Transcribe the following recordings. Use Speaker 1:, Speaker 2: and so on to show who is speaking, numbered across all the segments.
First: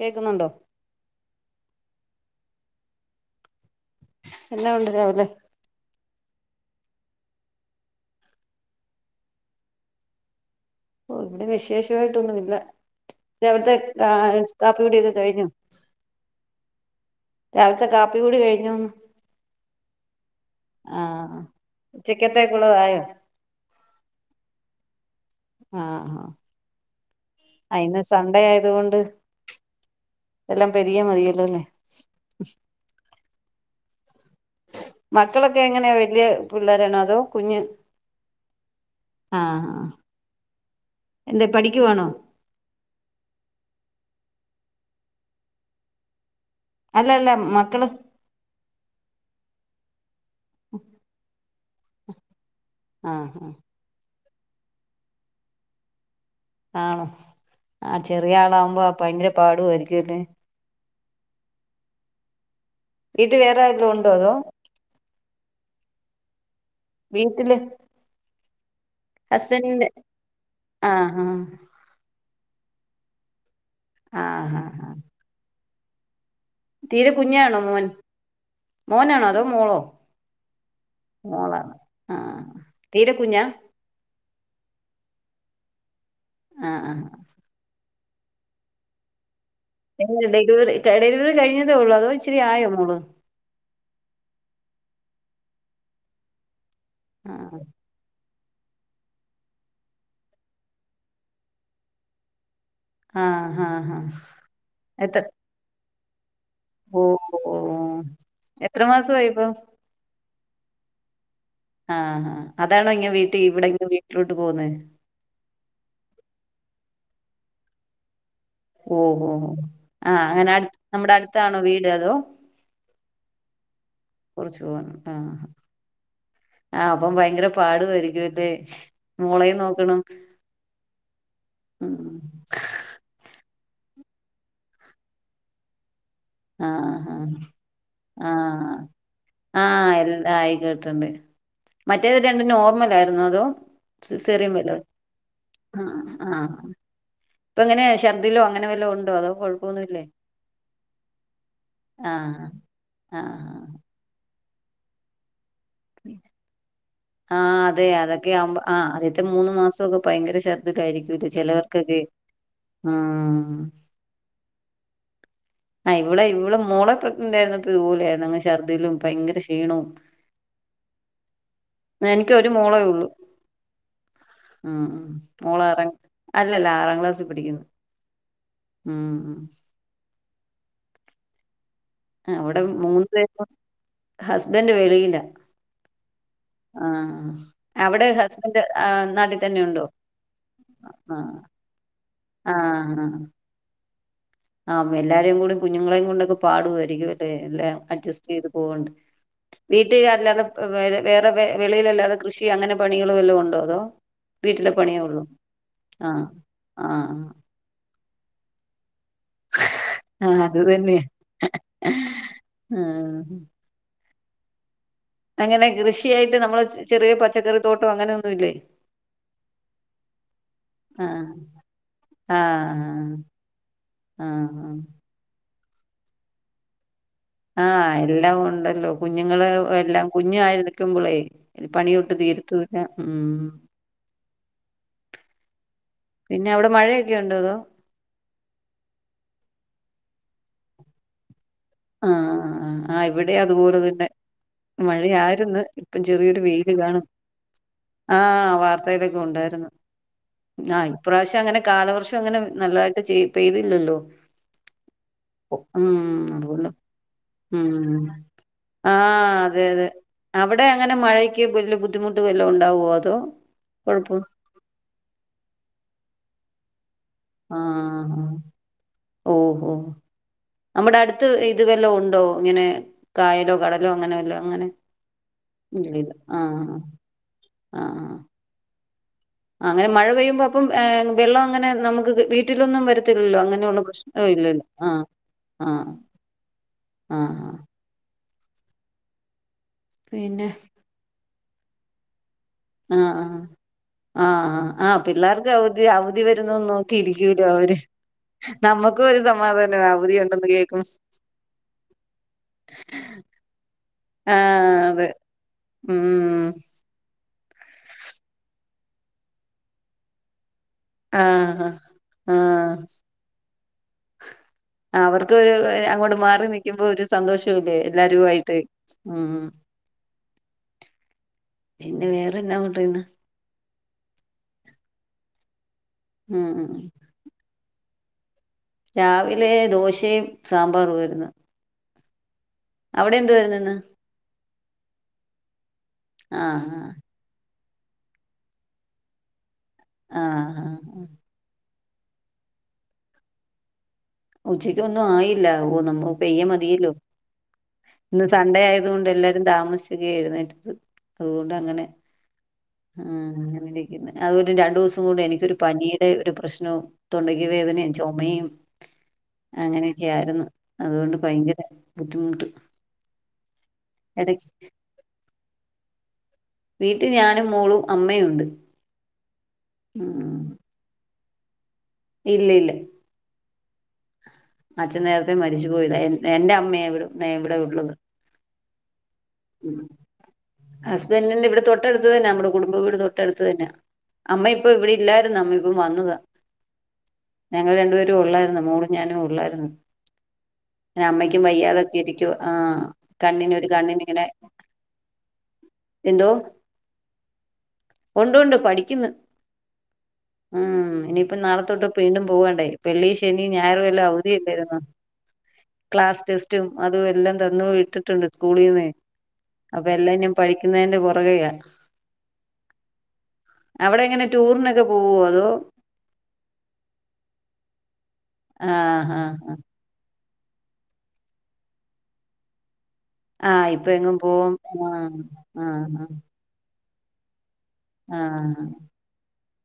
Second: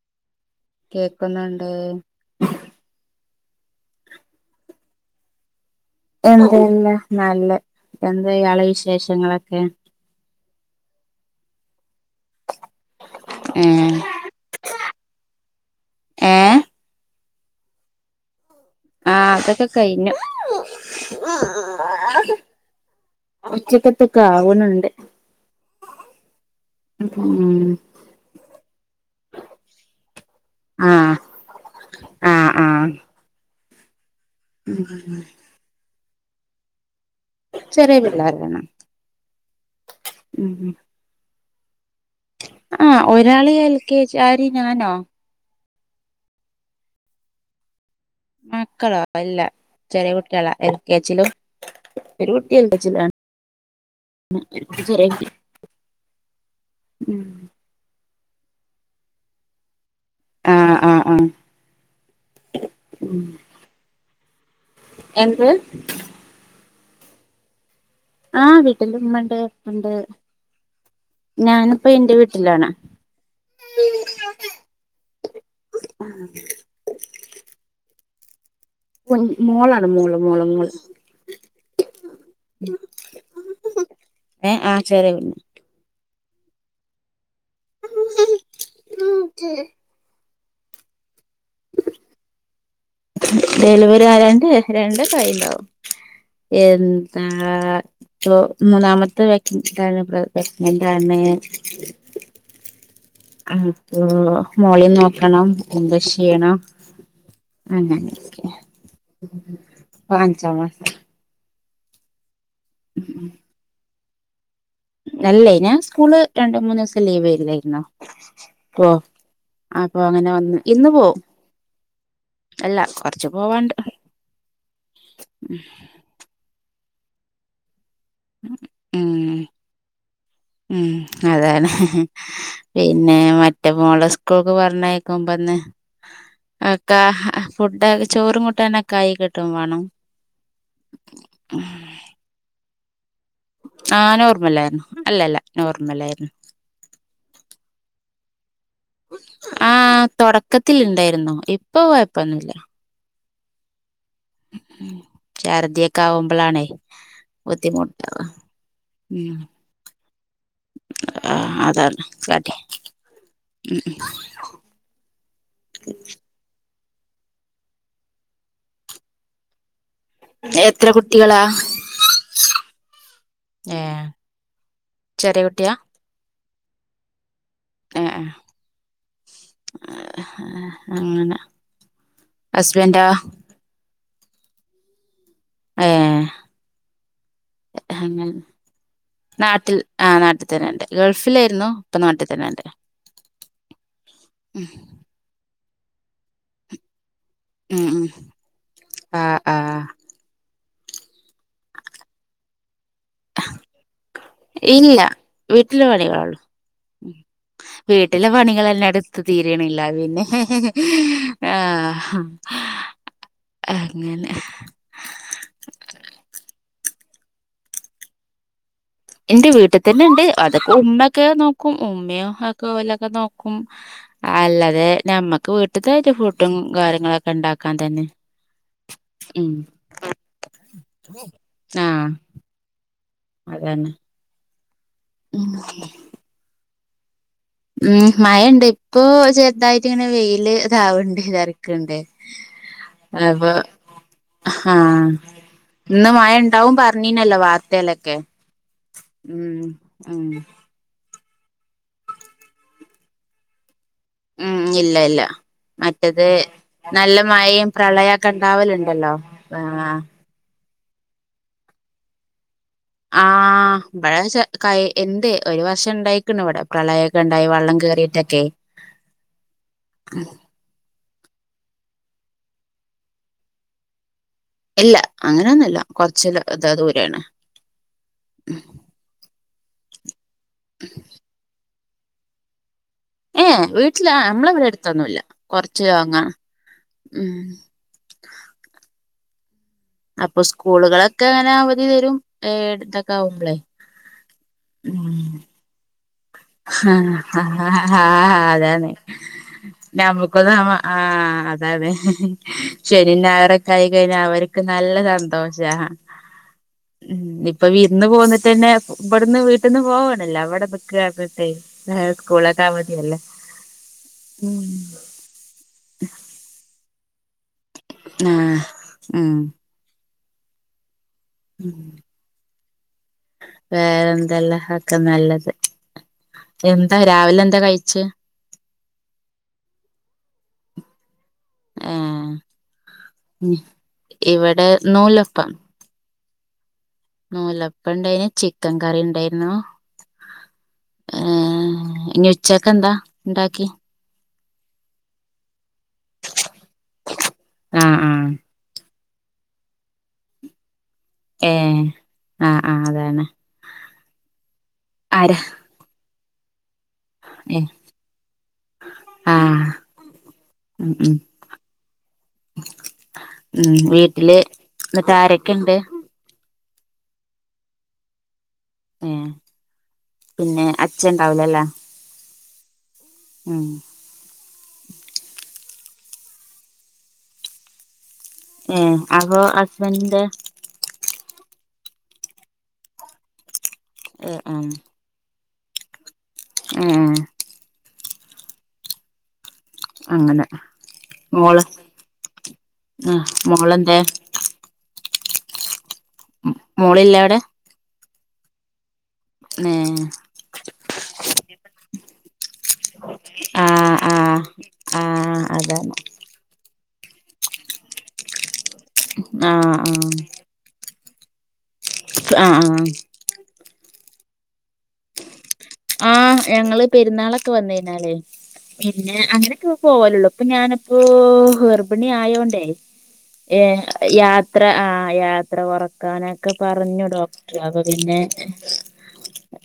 Speaker 1: കേക്കുന്നുണ്ടോ?
Speaker 2: കേക്കുന്ന്ണ്ട്.
Speaker 1: എന്നാ ഉണ്ട് രാവിലെ?
Speaker 2: എന്തെന്ന് നല്ലത്. എന്താ ഇയാളെ വിശേഷങ്ങളെക്കെ?
Speaker 1: ഓഹ് ഇവ്ടെ വിശേഷവായിട്ടൊന്നും ഇല്ല. ദേ
Speaker 2: ഏ
Speaker 1: അവിട്ത്തെ ആഹ് കാപ്പി കൂടിയൊക്കെ കഴിഞ്ഞു.
Speaker 2: ഏ
Speaker 1: രാവില്ത്തെ കാപ്പി കുടി കഴിഞ്ഞോന്ന്.
Speaker 2: ആഹ് അതൊക്കെ കയ്ഞ്ഞു.
Speaker 1: ആഹ് ഉച്ചക്കത്തേക്കുള്ളതായോ
Speaker 2: ഉച്ചക്കത്തൊക്കാവ്ണ് ണ്ട്.
Speaker 1: ആഹ് ആഹ്.
Speaker 2: ഉം ഊം.
Speaker 1: ആഹ് ഇന്ന് സൺണ്ടേ ആയത് കൊണ്ട് എല്ലാം പെരിയെ മതിയല്ലോ അല്ലേ?
Speaker 2: ആഹ് ആഹ്. ഉം.
Speaker 1: ത്തേ എങ്ങനെ വല്ല്യ പിള്ളേരാണോ അതോ, കുഞ്ഞ്
Speaker 2: ചെറിയ പിള്ളേരാണ്
Speaker 1: ആഹ് ആഹ്
Speaker 2: ഉം ഉം
Speaker 1: എന്തെ പഠിക്കുവാണോ
Speaker 2: ആഹ് ഒരാള് എൽ കെ ജി ആര് ഞാനോ
Speaker 1: അല്ലല്ല മക്കള്.
Speaker 2: മക്കളോ അല്ല ചെറ്യേ കുട്ടേളാ എൽ കേജിലും. ഒരു കുട്ടി എൽ കെ ജി ലാണ്
Speaker 1: ആഹ്
Speaker 2: ചെറ്യേ കുട്ടി.
Speaker 1: ആണോ ആഹ് ചെറിയ ആളാവുമ്പോ ഭയങ്കര പാടുവായിരിക്കുലെ
Speaker 2: ആഹ് ആഹ് ആഹ്.
Speaker 1: വീട്ടി വേറെ ആര്തോ ഉണ്ടോ അതോ
Speaker 2: എന്ത്?
Speaker 1: വീട്ടില്.
Speaker 2: ആഹ് വീട്ടില് ഇമ്മണ്ട്
Speaker 1: ഹസ്ബൻഡിന്റെ
Speaker 2: ഇപ്പണ്ട്
Speaker 1: ആഹ്
Speaker 2: ഞാനിപ്പ ഇന്റെ വീട്ടിലാണ്.
Speaker 1: ആഹ് ആഹ് ആഹ്.
Speaker 2: ആഹ്.
Speaker 1: തീരെ കുഞ്ഞാണോ മോൻ? മോനാണോ അതോ മോളോ
Speaker 2: മോളാണ് മോള് മോള് മോള്
Speaker 1: മോളാണ് ആഹ് തീരെ കുഞ്ഞാ.
Speaker 2: ഏഹ് ആഹ് ചെറ്യേ കുഞ്ഞ്
Speaker 1: ആഹ് ആഹ്.
Speaker 2: [unintelligible]
Speaker 1: ഡെലിവറി ക ഡെലിവറി കഴിഞ്ഞതേ ഒള്ളൂ അതോ ഇച്ചിരി ആയോ മോള്
Speaker 2: ഡെലിവറി ആയാണ്ട് രണ്ടൊക്കെ ആയിണ്ടാവും എന്താ
Speaker 1: ആഹ്
Speaker 2: പ്പൊ മൂന്നാമത്തെ വ [unintelligible] എന്താണ് പ്രെഗ്നെന്റാണ്.
Speaker 1: ആഹ് ആഹ്
Speaker 2: അപ്പൊ
Speaker 1: ആഹ്
Speaker 2: മോളീം
Speaker 1: എത്ര
Speaker 2: നോക്കണം എന്താ ഷീണം
Speaker 1: ഓഹ് ഓഹ്
Speaker 2: അങ്ങനനൊക്കെ
Speaker 1: എത്ര മാസമായി ഇപ്പം
Speaker 2: ഇപ്പൊ അഞ്ചാം മാസം.
Speaker 1: ആഹ് അതാണോ ഇങ്ങ വീട്ടി ഇവിടെ ഇങ്ങ് വീട്ടിലോട്ട് പോന്നെ
Speaker 2: അല്ലേയ് ഞാൻ സ്കൂള് രണ്ട് മൂന്ന്സം ലീവ് ല്ലായിരുന്നോ?
Speaker 1: ഓഹോ ആഹ് അങ്ങനെ
Speaker 2: വന്ന് ഇന്ന്
Speaker 1: നമ്മുടെ
Speaker 2: പോവും
Speaker 1: അടുത്താണോ വീട് അതോ.
Speaker 2: അല്ല കൊറച്ച് പോവാണ്ട്.
Speaker 1: കൊറച്ച് പോണോ ആഹ്. ആഹ് അപ്പം ഭയങ്കര പാടു വായിയിരിക്കുംലെ
Speaker 2: ഉം
Speaker 1: മോളേം നോക്കണം.
Speaker 2: ഉം അതന്നെ.
Speaker 1: ഉം
Speaker 2: പിന്നെ മറ്റേ മോളെ സ്കൂക്ക് പറഞ്ഞയക്കുമ്പന്നെ. അക്കാ
Speaker 1: ആഹ് ആഹ്
Speaker 2: ഫുഡ് ചോറും
Speaker 1: ആഹ്
Speaker 2: കൂട്ടാനൊക്കെ ആയി കിട്ടും വാണം.
Speaker 1: ആഹ് എല്ലാം ആയി കേട്ടുണ്ട്
Speaker 2: ഉം.
Speaker 1: മറ്റേത് രണ്ട് നോർമലായിരുന്നോ അതോ സിസെറിയം
Speaker 2: നോർമലായിരുന്നു
Speaker 1: വല്ലതും
Speaker 2: അല്ലല്ല
Speaker 1: ആഹ്
Speaker 2: നോർമലായിരുന്നു
Speaker 1: ആഹ് ഇപ്പ എങ്ങനെ ശർദിലോ അങ്ങന വല്ല വു
Speaker 2: ആഹ് തൊടക്കത്തില്ണ്ടേരുന്നു ഇപ്പൊ കൊയപ്പോന്നുല്ല.
Speaker 1: ആഹ്
Speaker 2: ഉം ശർദ്യൊക്കെ ആവുമ്പളാണേയ്
Speaker 1: ആഹ് അതെ അതൊക്കെ ആവുമ്പ ആഹ് അതെ അതൊക്കെ ആവുമ്പോ അദ്യത്തെ
Speaker 2: ഉം
Speaker 1: മൂന്ന് മാസമൊക്കെ ഭയങ്കര ശർദിയൊക്കെ ആയിരിക്കുലെ
Speaker 2: ആ
Speaker 1: ചെലവർക്കൊക്കെയ്. ആഹ്.
Speaker 2: ഉം.
Speaker 1: ആഹ് ഇവളെ ഇവളെ മോളെ പ്രെഗ്നന്റായിരുന്നപ്പോ ഇതുപോലെരുന്നു അങ്ങ് ശർദിലും ഭയങ്കര ക്ഷീണോം.
Speaker 2: എത്ര കുട്ടികളാ
Speaker 1: എനക് ഒരു മോളേ ഒള്ളു.
Speaker 2: ഏ
Speaker 1: ഉം ഉം
Speaker 2: ചെറിയ കുട്ടിയാ
Speaker 1: മോളവടെ അല്ലല്ല ആറാം ക്ലാസ്സിൽ പഠിക്കുന്നു
Speaker 2: ഏ
Speaker 1: ഉം ഉം.
Speaker 2: അങ്ങനെ.
Speaker 1: അവടെ
Speaker 2: ഹസ്ബൻഡോ
Speaker 1: മൂന്ന് പേരും ഹസ്ബന്റ് വെളിയില.
Speaker 2: അയേ
Speaker 1: ആഹ് അവടെ ഹസ്ബൻഡ് ആഹ് നാട്ടി തന്നെ
Speaker 2: നാട്ടിൽ
Speaker 1: ഉണ്ടോ ആഹ്.
Speaker 2: ഇപ്പ നാട്ടിതന്നെ.
Speaker 1: ആഹ് ആഹ്
Speaker 2: ഉം
Speaker 1: ആ എല്ലാരും കൂടി കുഞ്ഞുങ്ങളെയും കൊണ്ടൊക്കെ പാടുവായിരിക്കും ട്ട് ല്ലെ
Speaker 2: ഉം
Speaker 1: അഡ്ജസ്റ്റൈയ്ത് പോവ്ണ്ട്
Speaker 2: ആ ആ
Speaker 1: വീട്ടിലെല്ലാ വേറെ വേറെ വെ വെളിയിലല്ലാതെ കൃഷി അങ്ങനെ പണികള് വല്ലോം ഉണ്ടോ അതോ വീട്ടിലെ
Speaker 2: ഇല്ല
Speaker 1: പണിയൊള്ളു
Speaker 2: വീട്ടിലെ
Speaker 1: ആഹ്
Speaker 2: പണികളൊള്ളു
Speaker 1: ആഹ്
Speaker 2: വീട്ടിലെ പണികളെല്ലാം എടുത്ത് തീര്ണില്ലാ പിന്നെ
Speaker 1: ആ അത് തന്നെ
Speaker 2: ആ
Speaker 1: ആ
Speaker 2: അങ്ങനെ
Speaker 1: അങ്ങനെ കൃഷിയായിട്ട് നമ്മള് ചെറിയ പച്ചക്കറി തോട്ടം അങ്ങനെയൊന്നുല്ലേ
Speaker 2: എന്റെ വീട്ടിതന്നെണ്ട് അതൊക്കെ
Speaker 1: ആ
Speaker 2: ഉമ്മക്കെ നോക്കും ഉമ്മേം ഹഗും ഒലൊക്കെ നോക്കും
Speaker 1: ആഹ്
Speaker 2: അല്ലാതെ ഞമ്മക്ക് വീട്ട്ക്കായിട്ട് ഫുഡും കാര്യങ്ങള
Speaker 1: ആഹ് എല്ലാം ഉണ്ടല്ലോ കുഞ്ഞുങ്ങള്
Speaker 2: ഉം
Speaker 1: എല്ലാം കുഞ്ഞ് ആയിരിക്കുമ്പളേ
Speaker 2: ആഹ്
Speaker 1: പണിയൊട്ടും തീരത്തുല്ലാ ഉം
Speaker 2: അതന്നെ ഉം
Speaker 1: പിന്നെ അവടെ മഴയൊക്കെ ഉണ്ടോ അതോ
Speaker 2: ഉം മഴണ്ട് ഇപ്പൊ ചെറുതായിട്ട് ഇങ്ങനെ വെയില് ഇതാവ്ണ്ട് ഏതാലും ക്ക്ണ്ടെ
Speaker 1: ആഹ് ആഹ് ആഹ് ഇവിടെ
Speaker 2: അപോ
Speaker 1: അതുപോലെ തന്നെ
Speaker 2: ആഹാ
Speaker 1: മഴയായിരുന്നു ഇപ്പം
Speaker 2: ഇന്ന്
Speaker 1: ചെറിയൊരു വെയില്
Speaker 2: മഴണ്ടാവും
Speaker 1: കാണും
Speaker 2: പറഞ്ഞീനല്ലോ വാർത്തേലൊക്കെ
Speaker 1: ആഹ് വാർത്തയിലൊക്കെ
Speaker 2: ഉം
Speaker 1: ഉണ്ടായിരുന്നു
Speaker 2: ഉം
Speaker 1: ആഹ് ഇപ്രാവശ്യം അങ്ങനെ കാലവർഷം അങ്ങനെ നല്ലതായിട്ട് പെയ് പെയ്തില്ലല്ലോ
Speaker 2: ഉം ഇല്ല ഇല്ല
Speaker 1: ഉം
Speaker 2: മറ്റത്
Speaker 1: അതുകൊണ്ടും
Speaker 2: നല്ല മഴയും
Speaker 1: ഉം
Speaker 2: പ്രളയൊക്കെ ഇണ്ടാവല്ണ്ടല്ലോ ആഹ്
Speaker 1: അവടെ അങ്ങനെ മഴക്ക് വല്ല ബുദ്ധിമുട്ട് വല്ലോ ഉണ്ടാവോ അ
Speaker 2: ആഹ് ഇവടെച കൈ എന്തേ ഒരു വർഷം ഇണ്ടായി ക്ക്ണ്ട്ഇവടെ പ്രളയൊക്കെ ഇണ്ടായി വള്ളം
Speaker 1: ആഹ്
Speaker 2: കേറിയിട്ടൊക്കെ
Speaker 1: നമ്മടെ അടുത്ത് ഇത് വല്ലോം ഉണ്ടോ ഇങ്ങനെ കായലോ കടലോ അങ്ങനെ വല്ലോ അങ്ങനെ
Speaker 2: ഇല്ല അങ്ങനൊന്നുല്ല
Speaker 1: ഇല്ലല്ല
Speaker 2: കൊറച്ച് ല അതാ ദൂരെണ്
Speaker 1: ആഹ് ആഹ് അങ്ങനെ മഴപെയ്യുമ്പോ അപ്പം വെള്ളങ്ങനെ നമുക്ക് വീട്ടിലൊന്നും വര ത്തില്ലല്ലോ
Speaker 2: ഏഹ്
Speaker 1: അങ്ങനെയുള്ള
Speaker 2: വീട്ടില
Speaker 1: പ്രശ്നോ
Speaker 2: നമ്മള
Speaker 1: ഇല്ലല്ലോ
Speaker 2: ഇവിടെ
Speaker 1: ആഹ്
Speaker 2: അടുത്തൊന്നുല്ല കൊറച്ച്
Speaker 1: ആഹ്
Speaker 2: ലോങ്ങാണ് ഉം
Speaker 1: ആഹ്
Speaker 2: അപ്പൊ
Speaker 1: പിന്നെ
Speaker 2: സ്കൂളുകളൊക്കെ അങ്ങനെ അവധി തരും അത്
Speaker 1: ആഹ്
Speaker 2: എട്ത്തൊക്കെ
Speaker 1: ആഹ്
Speaker 2: ആവുമ്പളെ
Speaker 1: ആഹ് ആഹ് ആഹ്
Speaker 2: ഉം
Speaker 1: പിള്ളേർക്ക് അവധി അവധി വരുന്നോന്ന് നോക്കിയിരിക്കൂലോ അവര്
Speaker 2: ആഹ് അതാണ്
Speaker 1: നമ്മുക്കും ഒരു സമാധാനം അവധി
Speaker 2: ഞമ്മ
Speaker 1: ഉണ്ടെന്ന്
Speaker 2: [unintelligible]
Speaker 1: കേൾക്കും
Speaker 2: ആ അതാണ് ശനിം ഞായറക്കായി കഴിഞ്ഞാൽ അവര്ക്ക്
Speaker 1: ആഹ് അതെ
Speaker 2: നല്ലതാണ്
Speaker 1: ഉം
Speaker 2: ഉം ഇപ്പൊ വിരുന്ന് പോന്നിട്ടന്നെ ഇവിടുന്ന് വീട്ട്ന്ന് പോവണല്ലോ അവടെപൊ നിക്കാ പർഞ്ഞിട്ടെയ്
Speaker 1: ആഹ്
Speaker 2: ഹെ സ്കൂളൊക്കെ
Speaker 1: ആഹ്
Speaker 2: അവധിയല്ലേ ഉം
Speaker 1: അവർക്ക് ഒരു എഹ് അങ്ങോട്ട് മാറി നിക്കുമ്പോ ഒരു സന്തോഷല്ലേ എല്ലാരു ആയിട്ട്
Speaker 2: ആഹ്
Speaker 1: ഉം പിന്നെ വേറെന്നാ പറയ്ന്ന്
Speaker 2: വേറെ എന്തെല്ലാ ഒക്ക നല്ലത്
Speaker 1: ഉം ഉം
Speaker 2: എന്താ രാവിലെന്താ കഴിച്ചേ
Speaker 1: രാവിലെ ദോശയും സാമ്പാറുവാര്ന്നു
Speaker 2: ആഹ്
Speaker 1: അവിടെ എന്തുവാ ഇന്നിന്ന്
Speaker 2: ഇവടെ നൂലപ്പം
Speaker 1: ആ ഹാ
Speaker 2: നൂലപ്പണ്ടേനി ചിക്കൻ കറിണ്ടേയിരുന്നു
Speaker 1: ആ ആ.
Speaker 2: ഏഹ് ഞ്ഞി ഉച്ചക്കെന്താ ണ്ടാക്കി
Speaker 1: ഉച്ചക്കൊന്നും ആയില്ല, ഓ നമ്മ പെയ്യ മതിയല്ലോ
Speaker 2: ആഹ്
Speaker 1: ഇന്ന്
Speaker 2: ആഹ്
Speaker 1: സൺഡേ ആയ തോണ്ട് എല്ലാരും താമസിച്ചൊക്കേ എഴുന്നേറ്റത് അതുകൊണ്ട് അങ്ങനെ
Speaker 2: ഏഹ് ആഹ് അതാണ്
Speaker 1: ആഹ് അങ്ങനെരിക്കുന്നു, അതുകൊണ്ട് രണ്ട് ദിവസം കൊണ്ട്
Speaker 2: ആരാ
Speaker 1: എനിക്കൊരു പനി ടെ ഒരു പ്രശ്നം തൊണ്ടകി
Speaker 2: ഏഹ്
Speaker 1: വേദനയും ചൊമയും
Speaker 2: ആഹ്
Speaker 1: അങ്ങനെയൊക്കെയാരുന്നു.
Speaker 2: ഉം
Speaker 1: അത്
Speaker 2: ഉം
Speaker 1: കൊണ്ട് ഭയങ്കര ബുദ്ധിമുട്ട്
Speaker 2: ഉം. വീട്ടില്
Speaker 1: ഇടയ്ക്ക്
Speaker 2: ന്നട്ടാരൊക്കെണ്ട്
Speaker 1: വീട്ടിൽ ഞാനും മോളും അമ്മയുംഉണ്ട് ഉം
Speaker 2: പിന്നേ അച്ഛണ്ടാവൂലല്ലെ
Speaker 1: ഇല്ലി ഇല്ല
Speaker 2: ഉം
Speaker 1: അച്ഛൻ നേരത്തെ മരിച്ചു പോയതാ, എൻ എന്റെ അമ്മയാ ഇവിട ഇവിടെ ഉള്ളത്
Speaker 2: ഏഹ് അപ്പോ ഹസ്ബൻഡിന്റെ
Speaker 1: ഹസ്ബന്റിന്റെ ഇവിടെ തൊട്ടടുത്ത് തന്നാ. നമ്മുടെ കുടുംബവീട് തൊട്ടടുത്ത് തന്നാ.
Speaker 2: ഏഹ്
Speaker 1: അമ്മ ഇപ്പൊ ഇവര് ഇല്ലായിരുന്നു അമ്മ ഇപ്പം വന്നതാ
Speaker 2: ഉം
Speaker 1: ഞങ്ങള് രണ്ടുപേരും ഒള്ളായിരുന്നു. മോളും ഞാനും ഒള്ളായിരുന്നു
Speaker 2: അങ്ങനെ
Speaker 1: പിന്നമ്മയ്ക്കും
Speaker 2: മോള്
Speaker 1: വയ്യാതൊക്കെ ഇരിക്കുവാ, ആഹ് കണ്ണിന് ഒരു കണ്ണിനിങ്ങനെ എന്തോ,
Speaker 2: മോളില്ലേ അവിടെ
Speaker 1: ഒണ്ട്ണ്ട് പഠിക്ക്ന്ന്
Speaker 2: ന്നേ..
Speaker 1: ഉം ഇനിയിപ്പം നാളെത്തൊട്ട് പീണ്ടും പോവണ്ടേ, വെള്ളി ശനി ഞായറു
Speaker 2: ആഹ്
Speaker 1: എല്ലാം അവ ധി
Speaker 2: ആഹ്
Speaker 1: യെല്ലായിരുന്നോ.
Speaker 2: ആഹ് അതാണ്
Speaker 1: ക്ലാസ് ടെസ് റ്റും അതു എല്ലാം തന്ന് വിട്ടിട്ടുണ്ട് സ്കൂളിന്നേ
Speaker 2: ആഹ്
Speaker 1: അപ്പ
Speaker 2: ആഹ്
Speaker 1: എല്ലാഞ്ഞം പഠിക്കുന്നേന്റെ പൊറകയാ
Speaker 2: ആഹ് ആഹ് ആഹ്
Speaker 1: അവടെ എങ്ങനെ ടൂറിനൊക്കെ പോവോ അതോ
Speaker 2: ആഹ് ഞങ്ങള് പെരുന്നാളൊക്കെ വന്ന്കയ്ഞ്ഞാലേ
Speaker 1: ആഹ്
Speaker 2: പിന്നെ
Speaker 1: ആഹ്
Speaker 2: അങ്ങനൊക്കെ പോവും. പോവലൊള്ളു, പ്പ ഞാന്പ്പോ ഗർഭിണി ആയോണ്ടേ.. ഏ
Speaker 1: ആഹ് ഇപ്പൊ എങ്ങും പോവും
Speaker 2: യാത്ര ആഹ് യാത്ര
Speaker 1: ആഹ്
Speaker 2: കൊറക്കാന് ക്കെ പറഞ്ഞു ഡോക്ട്ർ, അപ്പപിന്നെ
Speaker 1: ആഹ്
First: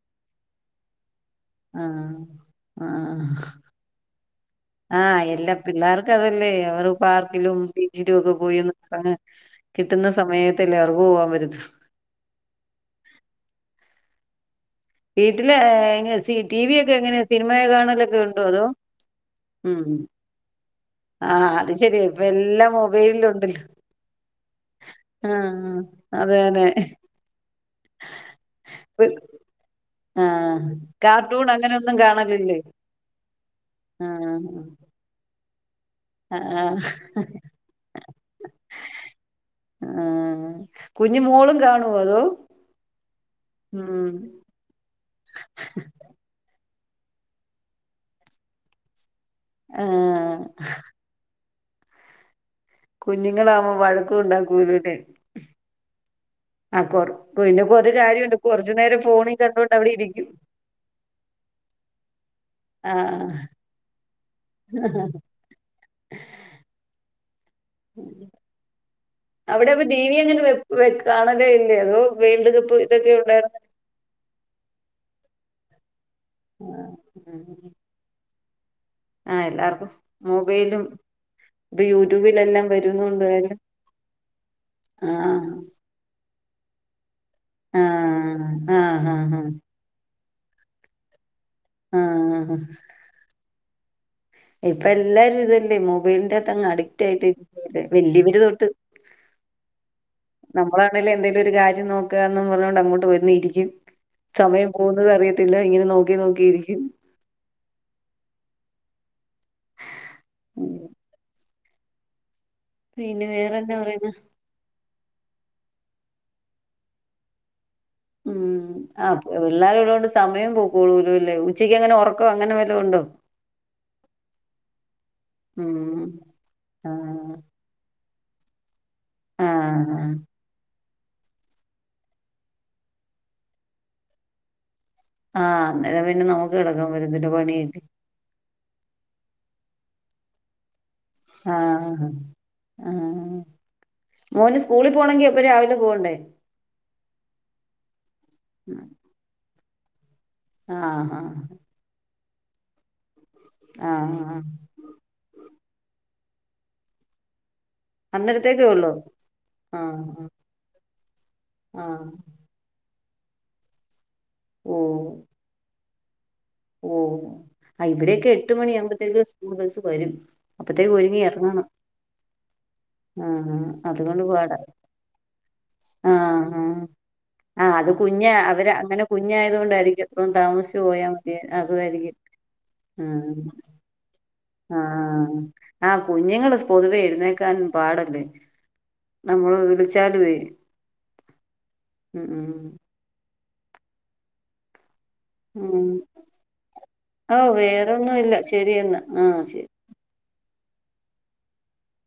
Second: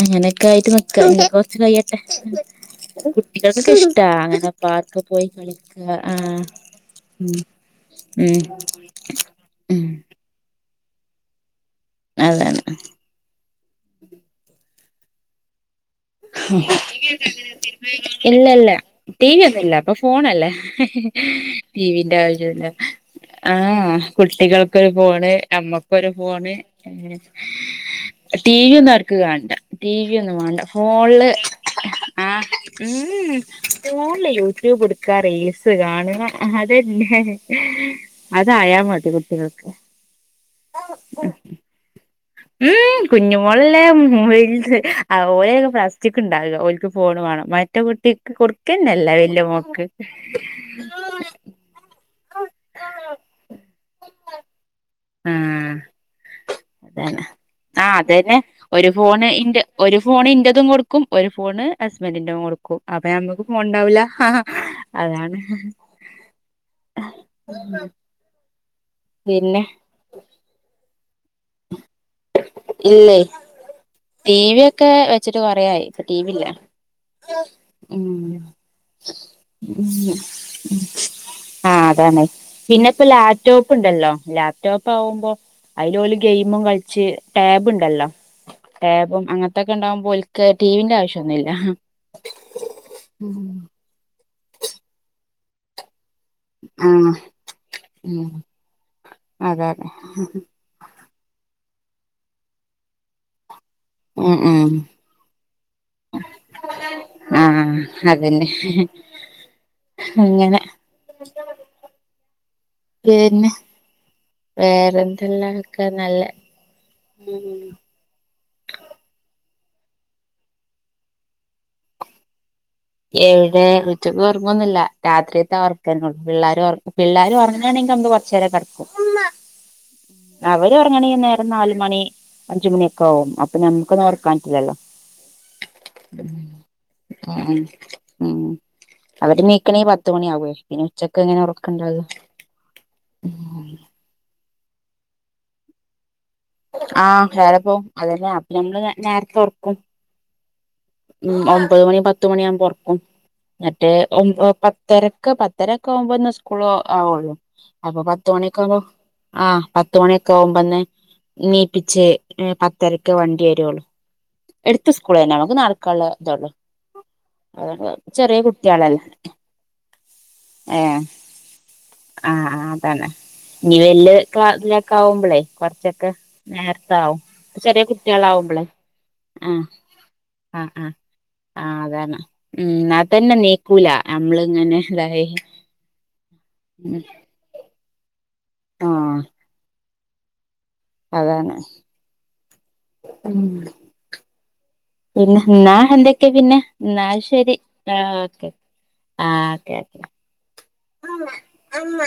Speaker 2: അങ്ങനെക്കായിട്ട് നിക്കാ, ഞ്ഞി കൊർച്ച് കയ്യട്ടെ,
Speaker 1: ആഹ് ആഹ്
Speaker 2: കുട്ടികൾക്കൊക്കെ ഇഷ്ടാ അങ്ങനെ പാർക്ക്
Speaker 1: ആഹ്
Speaker 2: പോയി
Speaker 1: എല്ലാം
Speaker 2: കളിക്ക ആ
Speaker 1: പിള്ളേർക്കതല്ലേ അവര്
Speaker 2: ഉം
Speaker 1: പാർക്കിലും ബീച്ചിലും ഒക്കെ
Speaker 2: ഉം
Speaker 1: പോയി നിക്കാന്
Speaker 2: ഉം
Speaker 1: കിട്ടുന്ന സമയത്തല്ലേ അവർക്ക് പോവാൻ പറ്റത്തൊ
Speaker 2: അതെന്നെ
Speaker 1: വീട്ടില് ഏഹ് ഉണ്ടോ
Speaker 2: ഇല്ല
Speaker 1: അതോ
Speaker 2: ല്ല ടി വി ഒന്നും ഇല്ല.
Speaker 1: ഉം
Speaker 2: പ്പൊ ഫോണല്ലേ,
Speaker 1: ആഹ് അത് ശരി
Speaker 2: ടിവിന്റെ
Speaker 1: ഇപ്പ
Speaker 2: ആവശ്യവില്ല
Speaker 1: എല്ലാം മൊബൈലിലുണ്ടല്ലോ
Speaker 2: ആഹ് കുട്ടികൾക്കൊരു ഫോണ്,
Speaker 1: ആഹ്
Speaker 2: അമ്മക്കൊരു ഫോണ്,
Speaker 1: അതെന്നെ
Speaker 2: ഏഹ് ടി വി ഒന്നും അവർക്ക് കാണണ്ട, ടി വി യൊന്നും വാണ്ട
Speaker 1: ആഹ്
Speaker 2: മോൾള്,
Speaker 1: കാർട്ടൂൺ അങ്ങനെയൊന്നും
Speaker 2: ആഹ്
Speaker 1: കാണലില്ലേ
Speaker 2: ഉം.. ഉം ഫോൺല്
Speaker 1: ആഹ്
Speaker 2: യൂട്യൂബ് ട് ക്ക റീൽസ് കാണാ,
Speaker 1: ആഹ്
Speaker 2: അതന്നെ അതായ മതി കുട്ടികൾക്ക്
Speaker 1: ആഹ് കുഞ്ഞി മോളും കാണുവോ അതോ
Speaker 2: ഉം കുഞ്ഞ് മോളല്ലേ മ്
Speaker 1: ഉം
Speaker 2: റീൽസ്, അവളേന്നു ഫസ് ഉച്ചക്ക് ഇണ്ടാകിക ഓൽക്ക് ഫോണ് വേണം മറ്റേ കുട്ടിക്ക് കൊടക്കന്നെ ഇല്ല വെല്ല്യ മോക്ക്
Speaker 1: ആഹ് കുഞ്ഞുങ്ങളാവുമ്പൊ വഴക്കും ഉണ്ടാക്കൂല്ലന്നേ
Speaker 2: ആഹ് അതന്നെ
Speaker 1: പിന്നെ കൊറെ
Speaker 2: ആഹ് അതന്നെ
Speaker 1: കാര്യമുണ്ട് കൊറച്ചു
Speaker 2: ഒരു
Speaker 1: നേരം
Speaker 2: ഫോണ്
Speaker 1: ഫോണും
Speaker 2: ഇന്റെ
Speaker 1: കണ്ടോണ്ട് അവിടെ
Speaker 2: ഒരു ഫോൺ
Speaker 1: ഇരിക്കും
Speaker 2: ഇന്റതും കൊടു ക്കും ഒരു ഫോണ് ഹസ്ബൻഡിന്റെ കൊടുക്കും അപ്പൊ
Speaker 1: ആഹ്
Speaker 2: ഞമ്മക്ക് ഫോണെണ്ടാവൂല്ല അതാണ് പിന്നെ
Speaker 1: അവിടെ അപ്പൊ ടി വി എങ്ങനെ വെപ് വെക് കാണലേ ഇല്ലേ അതോ വേൾഡ് കപ്പ് ഇതൊക്കെ
Speaker 2: ഇല്ലേ
Speaker 1: ഉണ്ടായിരുന്നോ
Speaker 2: ടി വി ഒക്കെ വെച്ചിട്ട് കൊറേയായി ഇപ്പ ടി വി ഇല്ല ഉം
Speaker 1: ആഹ് എല്ലാർക്കും
Speaker 2: ഉം
Speaker 1: മൊബൈലും
Speaker 2: ആഹ്
Speaker 1: ഇപ്പൊ
Speaker 2: അതാണ്
Speaker 1: യൂട്യൂബിലെല്ലാം
Speaker 2: പിന്നെ ഇപ്പൊ
Speaker 1: വരുന്നുണ്ടായാലും
Speaker 2: ലാപ്ടോപ്പ് ഇണ്ടല്ലൊ ലാപ്ടോപ്പ് ആവുമ്പൊ
Speaker 1: ആഹ്
Speaker 2: അയില് ഓല് ഗെയ്മും കളിച്ച് ടാബ് ഇണ്ടല്ലോ
Speaker 1: ആഹ് ആഹ്
Speaker 2: ടാബും
Speaker 1: ആഹ്
Speaker 2: അങ്ങനത്തെക്കെ ഇണ്ടാവുമ്പോൽ ക്ക് ടീ വിന്റെ ആവശ്യൊന്നുല്ല
Speaker 1: ആഹ് അഹ
Speaker 2: ഉം
Speaker 1: ഇപ്പ എല്ലാരും ഇതല്ലെ മൊബൈൽന്റ ത്തങ്ങ് അഡിക്റ്റ്
Speaker 2: ആഹ്
Speaker 1: ആയിട്ട്
Speaker 2: ഉം
Speaker 1: വല്ല്യവര് തൊട്ട്
Speaker 2: അതെ അതെ
Speaker 1: നമ്മളാണേലും എന്തേലും ഒരു കാര്യം നോക്കാന്നും പറഞ്ഞോണ്ട് അങ്ങോട്ട് പോയൊന്നിരിക്കും
Speaker 2: ഉം
Speaker 1: സമയം
Speaker 2: ഉം
Speaker 1: പോകുന്നത് അറിയത്തില്ല ഇങ്ങനെ നോക്കി നോക്കിയിരിക്കും
Speaker 2: ആഹ് അതന്നെ ഇങ്ങനെ
Speaker 1: ഉം. പിന്നെ വേറെന്താ പറയുന്നെ
Speaker 2: വേറെന്തെല്ലാക്ക നല്ലെ ഉം
Speaker 1: ഉം ആഹ് പിള്ളാരിള്ളോണ്ട് സമയം പോക്കോളൂല്ലേല്ലേ ഉച്ചയ്ക്കങ്ങനെ ഒറ ക്കോ അങ്ങനെ വല്ലതും ഉണ്ടോ
Speaker 2: എവിടേ ഉച്ചക്ക് ഒറൊങ്ങൊന്നുല്ല രാത്രീത്ത ആ ഒർക്കന്നേ
Speaker 1: ഉം
Speaker 2: ഒള്ളു പിള്ളാരെ
Speaker 1: ആ
Speaker 2: ഒറക്കും പിള്ളാര് ഒറ ങ്ങേണെങ്കി നമ്മള് കൊറച്ചേരം കെടക്കും
Speaker 1: ആ
Speaker 2: അവൻ ഒറങ്ങേണെങ്കി നേരം നാല് മണി അഞ്ച് മണിയൊക്കാവും അപ്പൊ നമുക്ക് ഒന്നും ഒറക്കാൻ പറ്റില്ലല്ലൊ
Speaker 1: ആഹ് അന്നേരം പിന്നെ നമുക്ക് കെടക്കാൻ പറ്റത്തില്ല
Speaker 2: ഉം
Speaker 1: പണിയല്ലെ
Speaker 2: ഉം അവര് എണീക്കണേ പത്ത്മണി ആവുവേ പിന്നെ ഉച്ചക്ക് എങ്ങനെ
Speaker 1: ആ
Speaker 2: ഒറക്കെണ്ടാക
Speaker 1: ആ മോന് സ്കൂളി പോണെങ്കി അപ്പം രാവിലെ പോവണ്ടേ
Speaker 2: ആഹ് രാവിലെ പോവും അതന്നെ അപ്പൊ നമ്മള് നെ നേരത്തെ ഒറക്കും
Speaker 1: ആ
Speaker 2: ഉം ഒമ്പത് മണി പത്ത് മണിയാവുമ്പൊ ഒറക്കും
Speaker 1: ആ ആ
Speaker 2: എന്നിട്ട് ഒമ്പ പ ത്തരക്ക് പത്തരക്ക ആവുമ്പോന്ന് സ്കൂള് ആ ആവുവൊള്ള് അപ്പൊ
Speaker 1: അന്നേരത്തേക്കേ
Speaker 2: പത്തുമണിക്കൊക്ക
Speaker 1: ഉള്ളൂ
Speaker 2: ആഹ്
Speaker 1: ആ
Speaker 2: പത്തുമണിയൊക്ക ആവുമ്പന്നെ
Speaker 1: ആ
Speaker 2: ഇണീപ്പിച്ച് പത്തരക്ക് വണ്ടി വരൊള്ള് എടുത്ത സ്കൂളന്നെ നമുക്ക് നടക്കാള്ള ഇതൊള്ള്
Speaker 1: ഓഹ് അഹ് ഇവിടെയൊക്കെ എട്ട്
Speaker 2: കുട്ടികളല്ലേ
Speaker 1: മണിയാമ്പത്തേക്ക് സ്കൂൾ ബസ് വരും അപ്പത്തേക്ക്
Speaker 2: ഏഹ്
Speaker 1: ഒരുങ്ങി എറങ്ങണം
Speaker 2: ആഹ് ആഹ് അതാണ് ഇനി വല്ല്യ
Speaker 1: അതുകൊണ്ട് പാടാ
Speaker 2: ക്ലാസ്സിലൊക്കെ ആവുമ്പളേ കൊറച്ചൊക്കെ
Speaker 1: ആഹ് ആഹ്
Speaker 2: നേരത്താവും
Speaker 1: ആഹ് അത് കുഞ്ഞ് അവര് അങ്ങനെ കുഞ്ഞായത്
Speaker 2: ആഹ്
Speaker 1: കൊണ്ടായിരിക്കും ഇപ്പം
Speaker 2: ആഹ്
Speaker 1: താമസിച്ചു
Speaker 2: ആഹ്
Speaker 1: പോയാമ
Speaker 2: ആഹ് അതാണ് ഉം എന്നാതന്നെ എണീക്കൂല നമ്മള്
Speaker 1: ആഹ് അഹ് കുഞ്ഞുങ്ങള് പൊതുവേ
Speaker 2: ഉം
Speaker 1: എഴുന്നേക്കാൻ പാടല്ലെ
Speaker 2: ആഹ്
Speaker 1: നമ്മള് വിളിച്ചാലുവേ
Speaker 2: അതാണ്
Speaker 1: ഉം ഉം
Speaker 2: ഉം പിന്നെ എന്നാ
Speaker 1: ഉം
Speaker 2: എന്തക്കെ പിന്നെ എന്നാ
Speaker 1: ഓ
Speaker 2: ശെരി ആഹ്
Speaker 1: വേറൊന്നും ഇല്ല
Speaker 2: ഓക്കെ
Speaker 1: ശരിയെന്നാ
Speaker 2: ആഹ്
Speaker 1: ശരി
Speaker 2: ഓക്കെ അമ്മ ആമ്മ